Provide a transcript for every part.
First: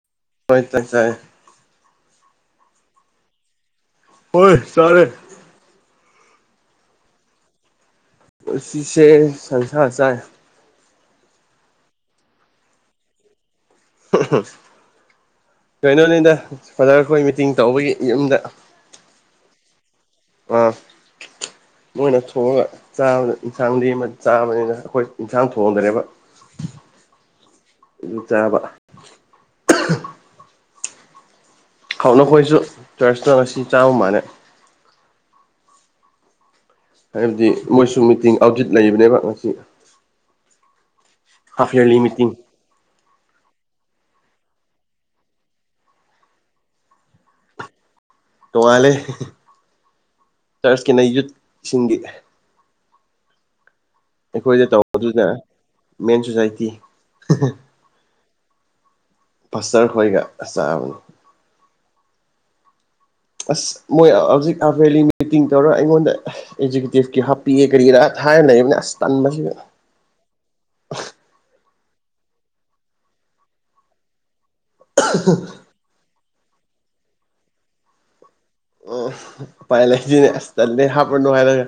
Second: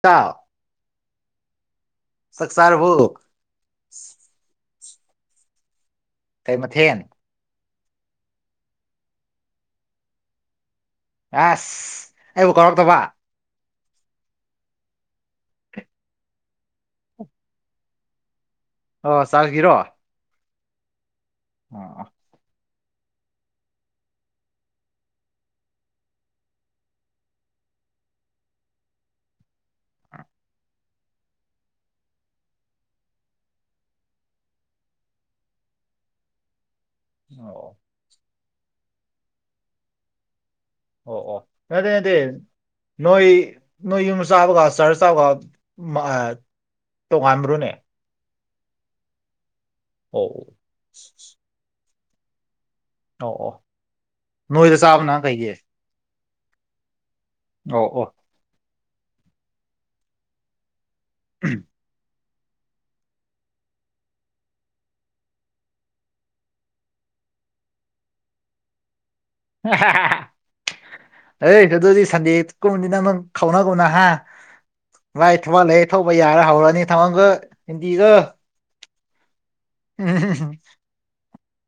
ꯇ ꯍꯣꯏ ꯇꯁꯥꯏ ꯁꯛꯁꯥꯔꯕ ꯍꯣꯏ ꯁꯔꯦ ꯇꯥꯏ ꯃꯊ ꯍꯦꯅꯤ ꯑꯁꯤꯁꯦ ꯁꯪꯁꯥꯔ ꯆꯥꯏ ꯑꯦꯁ ꯑꯩꯕꯨ ꯀꯔ ꯇꯕ ꯀꯩꯅꯣꯅꯤꯗ ꯐꯥꯗꯔꯈꯣꯏ ꯃꯤꯇꯤꯡ ꯇꯧꯕꯒꯤ ꯌꯨꯝꯗ ꯑꯣ ꯆꯥꯈꯤꯔꯣ ꯑ ꯑꯣ ꯃꯣꯏꯅ ꯊꯣꯡꯉꯒ ꯆꯥꯕꯗ ꯏꯟꯁꯥꯡꯗꯤ ꯑꯃ ꯆꯥꯕꯅꯤꯅ ꯑꯩꯈꯣꯏ ꯏꯟꯁꯥꯡ ꯊꯣꯡꯗ꯭ꯔꯦꯕ ꯎꯣꯡ ꯆꯥꯕ ꯈꯥꯎꯅꯈꯣꯏꯁꯨ ꯆꯔꯁꯇ ꯉꯁꯤ ꯆꯥꯝꯃ ꯃꯥꯜꯦ ꯍꯥꯏꯕꯗꯤ ꯑꯣ ꯃꯣꯏꯁꯨ ꯃꯤꯇꯤꯡ ꯑꯥꯎꯗꯦꯠ ꯂꯩꯕꯅꯦꯕ ꯉꯁꯤ ꯑꯣ ꯑꯣ ꯍꯥꯐ ꯌꯔꯂꯤ ꯃꯤꯇꯤꯡ ꯑꯗꯗ ꯅꯣꯏ ꯅꯣꯏ ꯌꯨꯝ ꯁꯥꯕꯒ ꯁꯍꯔ ꯆꯕꯒ ꯇꯣ ꯋꯥꯃꯔꯨꯅꯦ ꯇꯣꯉꯥꯜꯂꯦ ꯑꯣ ꯆꯔꯆꯀꯤꯅ ꯌꯨꯠꯁꯤꯡꯒꯤ ꯇꯣꯛꯑꯣ ꯑꯩꯈꯣꯏꯗ ꯅꯣꯏꯗ ꯆꯥꯕꯅ ꯇꯧꯕꯗꯨꯅ ꯀꯩꯒꯤ ꯃꯦꯟ ꯁꯣꯁꯥꯏꯇꯤ ꯑꯣ ꯑꯣ ꯄꯥꯁꯇ꯭ꯔ ꯈꯣꯏꯒ ꯆꯥꯕꯅꯤ ꯎꯝ ꯑꯁ ꯃꯣꯏ ꯍꯧꯖꯤꯛ ꯔꯦꯜꯂꯤ ꯃꯤꯇꯤꯡ ꯇꯧꯔꯒ ꯑꯩꯉꯣꯟꯗ ꯑꯦꯖꯤꯨꯀꯨꯇꯤꯞꯀꯤ ꯍꯥꯞꯄꯤꯒꯦ ꯀꯔꯤꯒꯤꯔꯥ ꯉꯥꯛꯇ ꯍꯥꯏꯔ ꯂꯩꯕꯅꯤ ꯑꯁ ꯇꯟꯕꯁꯤꯒ ꯑꯍꯦ ꯍꯦ ꯍꯦ ꯑꯦꯁ ꯑꯗꯨꯗꯤ ꯁꯟꯗꯦ ꯒꯨꯝꯕꯗꯤ ꯅꯪ ꯈꯅꯥꯎ ꯒꯣꯅꯍ ꯚꯥꯏ ꯊꯧꯍꯜꯂꯦ ꯊꯧꯕ ꯌꯥꯔꯦ ꯍꯧꯔꯅꯤ ꯊꯥꯡꯃꯜꯒ ꯍꯤꯟꯗꯤꯒ ꯎꯝ ꯎꯄꯥꯏ ꯂꯩꯇꯦꯅꯦ ꯑꯁ ꯎꯝ ꯇꯟꯂꯦ ꯍꯥꯞꯄꯅꯨ ꯍꯥꯏꯔꯒ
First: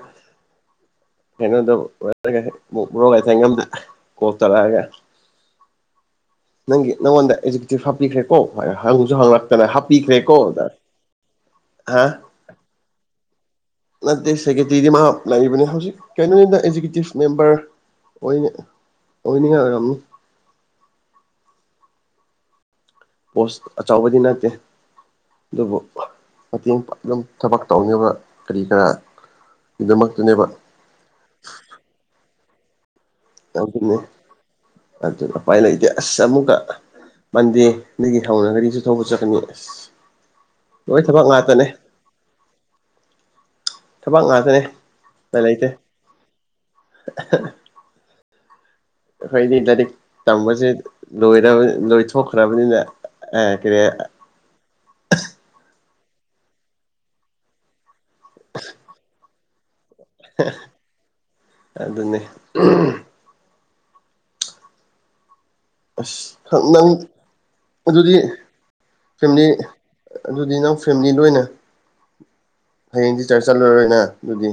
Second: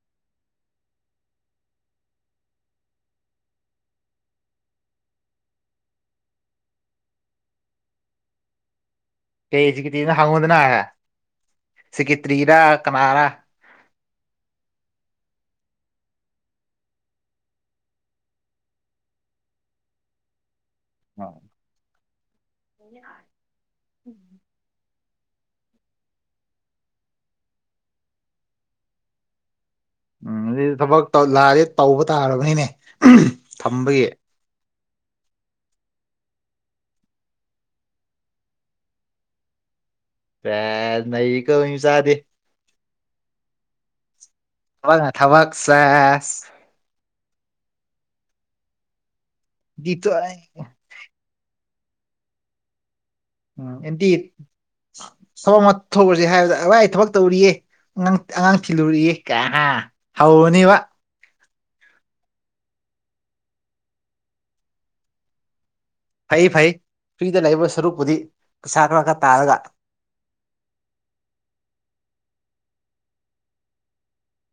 ꯀꯩꯅꯣꯗ ꯕ꯭ꯔꯣꯒ ꯊꯉꯝꯗ ꯀꯣꯜ ꯇꯧꯔꯛꯑꯒ ꯅꯪꯒꯤ ꯅꯉꯣꯟꯗ ꯑꯦꯖꯨꯀꯦꯨꯇꯤꯚ ꯍꯥꯞꯄꯤꯈ꯭ꯔꯦꯀꯣ ꯍꯪꯁꯨ ꯍꯪꯂꯛꯑꯦ ꯀꯩ ꯍꯥ ꯁꯦꯀ꯭ꯔꯦꯇꯔꯤꯅ ꯄꯤꯈ꯭ꯔꯦꯀꯣ ꯍꯥꯏꯗꯅ ꯍꯥ ꯀꯔꯤꯔꯥ ꯀꯅꯔꯥ ꯅꯠꯇꯦ ꯁꯦꯀꯦꯇꯔꯤꯗꯤ ꯃꯥ ꯂꯩꯕꯅꯤ ꯍꯧꯖꯤꯛ ꯀꯩꯅꯣꯗ ꯑꯦꯛꯖꯤꯀꯌꯨꯇꯤꯞ ꯃꯦꯝꯕꯔ ꯑꯣꯏ ꯑꯣꯏꯅꯤꯡꯉꯥꯏ ꯑꯣꯏꯔꯝꯅꯤ ꯍ ꯍ ꯄꯣꯁ ꯑꯆꯧꯕꯗꯤ ꯅꯠꯇꯦ ꯑꯗꯨꯕꯨ ꯃꯇꯦꯡ ꯑꯗꯨꯝ ꯊꯕꯛ ꯇꯧꯅꯕ ꯀꯔꯤ ꯀꯔꯥ ꯎꯝ ꯒꯤꯗꯃꯛꯇꯅꯦꯕ ꯑꯗꯨꯗꯤ ꯊꯕꯛ ꯂꯥꯏꯔꯦ ꯇꯧꯕ ꯇꯥꯔꯕꯅꯤꯅꯦ ꯊꯝꯕꯒꯤ ꯑꯗꯨꯅꯦ ꯎꯄꯥꯏ ꯂꯩꯇꯦ ꯑꯁ ꯑꯃꯨꯒ ꯃꯟꯗꯦ ꯗꯒꯤ ꯍꯧꯔꯒꯗꯤꯁꯨ ꯊꯧꯕ ꯆꯠꯀꯅꯤ ꯂꯣꯏ ꯁꯦꯁ ꯊꯕꯛ ꯅꯩꯀꯣ ꯉꯥꯛꯇꯅꯦ ꯃꯤ ꯃꯆꯥꯗꯤ ꯊꯕꯛ ꯉꯥꯛꯇꯅꯦ ꯊꯕꯛꯅ ꯎꯄꯥꯏ ꯊꯕꯛ ꯂꯩꯇꯦ ꯁꯦꯁ ꯑꯩꯈꯣꯏꯗꯤ ꯂꯥꯏꯔꯤꯛ ꯗꯤꯇꯣ ꯑꯩ ꯇꯝꯕꯁꯦ ꯂꯣꯏꯔ ꯂꯣꯏꯊꯣꯛꯈ꯭ꯔꯕꯅꯤꯅꯦ ꯎꯝ ꯑꯦꯟꯇꯤ ꯊꯕꯛ ꯑꯃ ꯊꯣꯛꯑꯨꯁꯦ ꯍꯥꯏꯕꯗ ꯚꯥꯏ ꯊꯕꯛ ꯇꯧꯔꯤꯌꯦ ꯑꯉꯥꯡ ꯊꯤꯜꯂꯨꯔꯛꯏ ꯀ ꯑꯗꯨꯅꯦ ꯐꯩ ꯑꯁ ꯐꯩ ꯅꯪ ꯐ꯭ꯔꯤꯗ ꯂꯩꯕ ꯁꯔꯨꯛꯄꯨꯗꯤ ꯑꯗꯨꯗꯤ ꯄꯩꯁꯥ ꯈꯔ ꯈꯔ ꯐꯦꯃꯤꯂꯤ ꯇꯥꯜꯂꯒ ꯑꯗꯨꯗꯤ ꯅꯪ ꯐꯦꯃꯤꯂꯤ ꯂꯣꯏꯅ ꯍꯌꯦꯡ ꯆ꯭ꯔꯁ ꯆꯠꯂꯔꯣꯏꯅ ꯑꯗꯨꯗꯤ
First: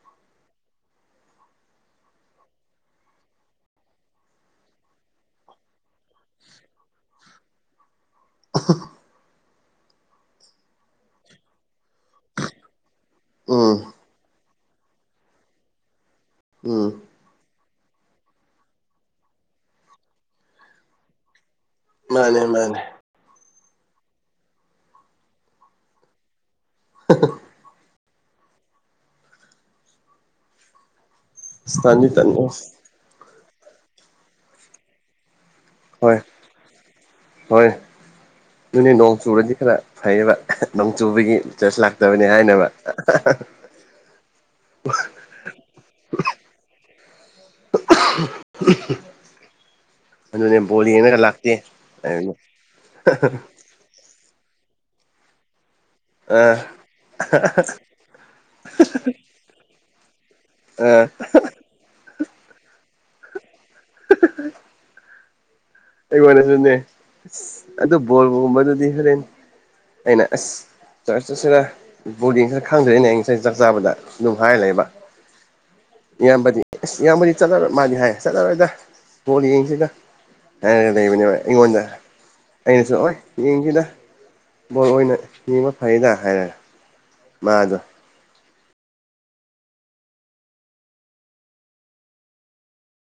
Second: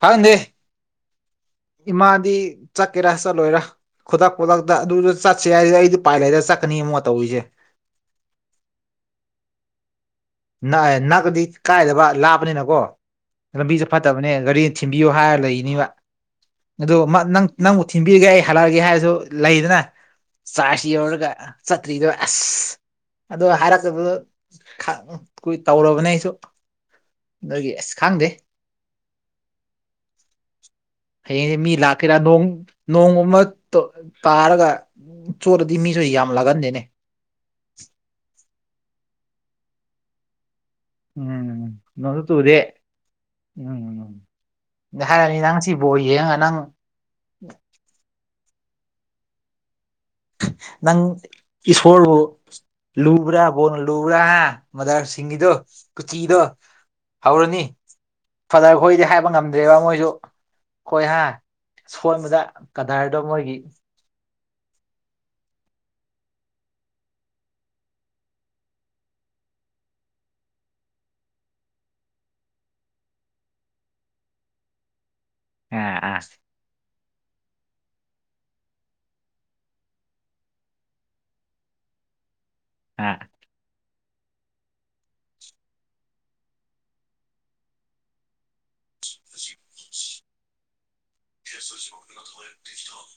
ꯍꯗꯦ ꯏꯃꯥꯗꯤ ꯆꯠꯀꯦꯔꯥ ꯆꯠꯂꯣꯏꯔꯥ ꯈꯨꯗꯛ ꯈꯨꯗꯛꯇ ꯑꯗꯨꯗ ꯆꯠꯁꯦ ꯍꯥꯏꯁꯤꯗꯤ ꯑꯩꯗꯤ ꯎꯄꯥꯏ ꯂꯩꯔ ꯆꯠꯀꯅꯤ ꯑꯃꯨꯛ ꯇꯧꯔꯤꯁꯦ ꯑ ꯅꯛꯑꯦ ꯅꯛꯑꯗꯤ ꯀꯥꯏꯗꯕ ꯂꯥꯞꯄꯅꯤꯅꯀꯣ ꯎꯝ ꯂꯝꯕꯤꯁꯦ ꯐꯠꯇꯕꯅꯦ ꯒꯥꯔꯤ ꯊꯤꯟꯕꯤꯌꯣ ꯍꯥꯏꯔ ꯂꯩꯅꯤꯕ ꯎꯝ ꯑꯗ ꯅꯪ ꯅꯪꯕꯨ ꯊꯤꯟꯕꯤꯒꯦ ꯑꯩ ꯍꯜꯂꯛꯑꯒꯦ ꯍꯥꯏꯔꯁꯨ ꯂꯩꯗꯅ ꯆꯥꯔꯁꯤ ꯌꯧꯔꯒ ꯆꯠꯇ꯭ꯔꯤꯗꯣ ꯃꯥꯅꯦ ꯑꯁ ꯃꯥꯅꯦ ꯑꯗꯣ ꯍꯥꯏꯔꯛꯄꯗꯨꯗ ꯀꯨꯏ ꯇꯧꯔꯕꯅꯦ ꯑꯩꯁꯨ ꯍꯨꯝ ꯍꯨꯝ ꯅꯣꯏꯒꯤ ꯑꯁ ꯈꯥꯡꯗꯦ ꯍꯌꯦꯡ ꯃꯤ ꯑꯁ ꯇꯟꯗꯤ ꯂꯥꯛꯀꯦꯔꯥ ꯅꯣꯡ ꯇꯟꯂꯦ ꯅꯣꯡꯃ ꯒꯨꯝꯕ ꯇꯥꯔꯒ ꯆꯣꯠꯂꯗꯤ ꯃꯤꯁꯨ ꯍꯣꯏ ꯌꯥꯝ ꯂꯥꯛꯒꯟꯗꯦꯅꯦ ꯍꯣꯏ ꯑꯗꯨꯅꯤ ꯅꯣꯡ ꯆꯨꯨꯔꯗꯤ ꯈꯔ ꯐꯩꯌꯦꯕ ꯅꯣꯡ ꯆꯨꯕꯒꯤ ꯎꯝ ꯆ꯭ꯔꯁ ꯅꯣꯡꯁꯨ ꯂꯥꯛꯇꯕꯅꯤ ꯆꯨꯗꯦ ꯍꯥꯏꯅꯕ ꯎꯝ ꯑꯗ ꯍꯥꯏꯔꯅꯤ ꯅꯪ ꯉꯁꯤ ꯕꯣꯜ ꯌꯦꯡꯉ ꯅꯪ ꯎ ꯅꯪ ꯂꯥꯛꯇꯦ ꯏꯁꯁꯣꯔ ꯕꯨ ꯍꯥꯏꯕꯅꯦ ꯂꯨꯕ꯭ꯔ ꯕꯣꯟ ꯂꯨꯨꯔꯥ ꯃꯖꯔꯁꯤꯡꯒꯤꯗꯣ ꯀꯨꯆꯤꯗꯣ ꯑꯥ ꯍꯧꯔꯅꯤ ꯐꯗꯔ ꯈꯣꯏꯗꯤ ꯍꯥꯏꯕ ꯉꯝꯗ꯭ꯔꯦꯕ ꯃꯣꯏꯁꯨ ꯑꯥ ꯍꯣꯏ ꯍꯥ ꯁꯣꯟꯕꯗ ꯀꯥꯗꯔꯗꯣ ꯃꯣꯏꯒꯤ ꯑꯩꯉꯣꯟꯗꯁꯨꯅꯦ ꯑꯁ ꯑꯗꯨ ꯕꯣꯜꯒꯨꯝꯕꯗꯨꯗꯤ ꯍꯣꯔꯦꯟ ꯑꯩꯅ ꯑꯁ ꯆꯔꯆꯁꯤꯗ ꯕꯣꯗꯤꯡꯁꯤꯔ ꯈꯪꯗꯔꯤꯅꯦ ꯑꯩ ꯉꯁꯥꯏ ꯆꯥꯛ ꯆꯥꯕꯗ ꯑꯗꯨꯝ ꯍꯥꯏꯔ ꯂꯩꯕ ꯑꯥ ꯑꯥ ꯏꯌꯥꯝꯕꯗꯤ ꯑꯁ ꯏꯌꯥꯝꯕꯗꯤ ꯆꯠꯂꯣꯏ ꯃꯥꯗꯤ ꯍꯥꯏ ꯆꯠꯂꯔꯣꯏꯗ ꯕꯣꯜ ꯌꯦꯡꯁꯤ ꯗ ꯍꯥꯏꯔꯒ ꯂꯩꯕꯅꯦ ꯑꯩꯉꯣꯟꯗ ꯑꯩꯅꯁꯨ ꯑꯥ ꯑꯣꯏ ꯌꯦꯡꯁꯤꯗ ꯕꯣꯜ ꯑꯣꯏꯅ ꯌꯦꯡꯕ ꯐꯩꯌꯦꯗ ꯍꯥꯏꯔꯒ ꯃꯥꯗꯣ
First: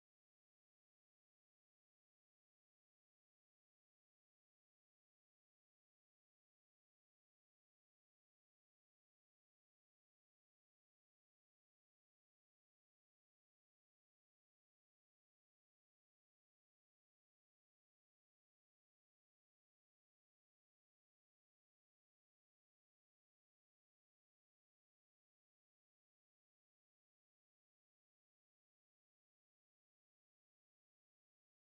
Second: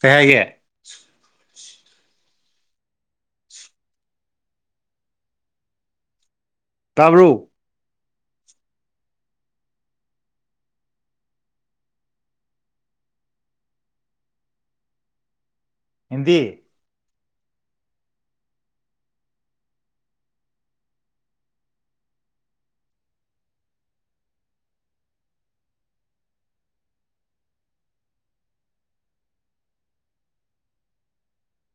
ꯀꯩ ꯍꯥꯏꯒꯦ ꯇꯥꯕꯔꯣ ꯍꯤꯟꯗꯤ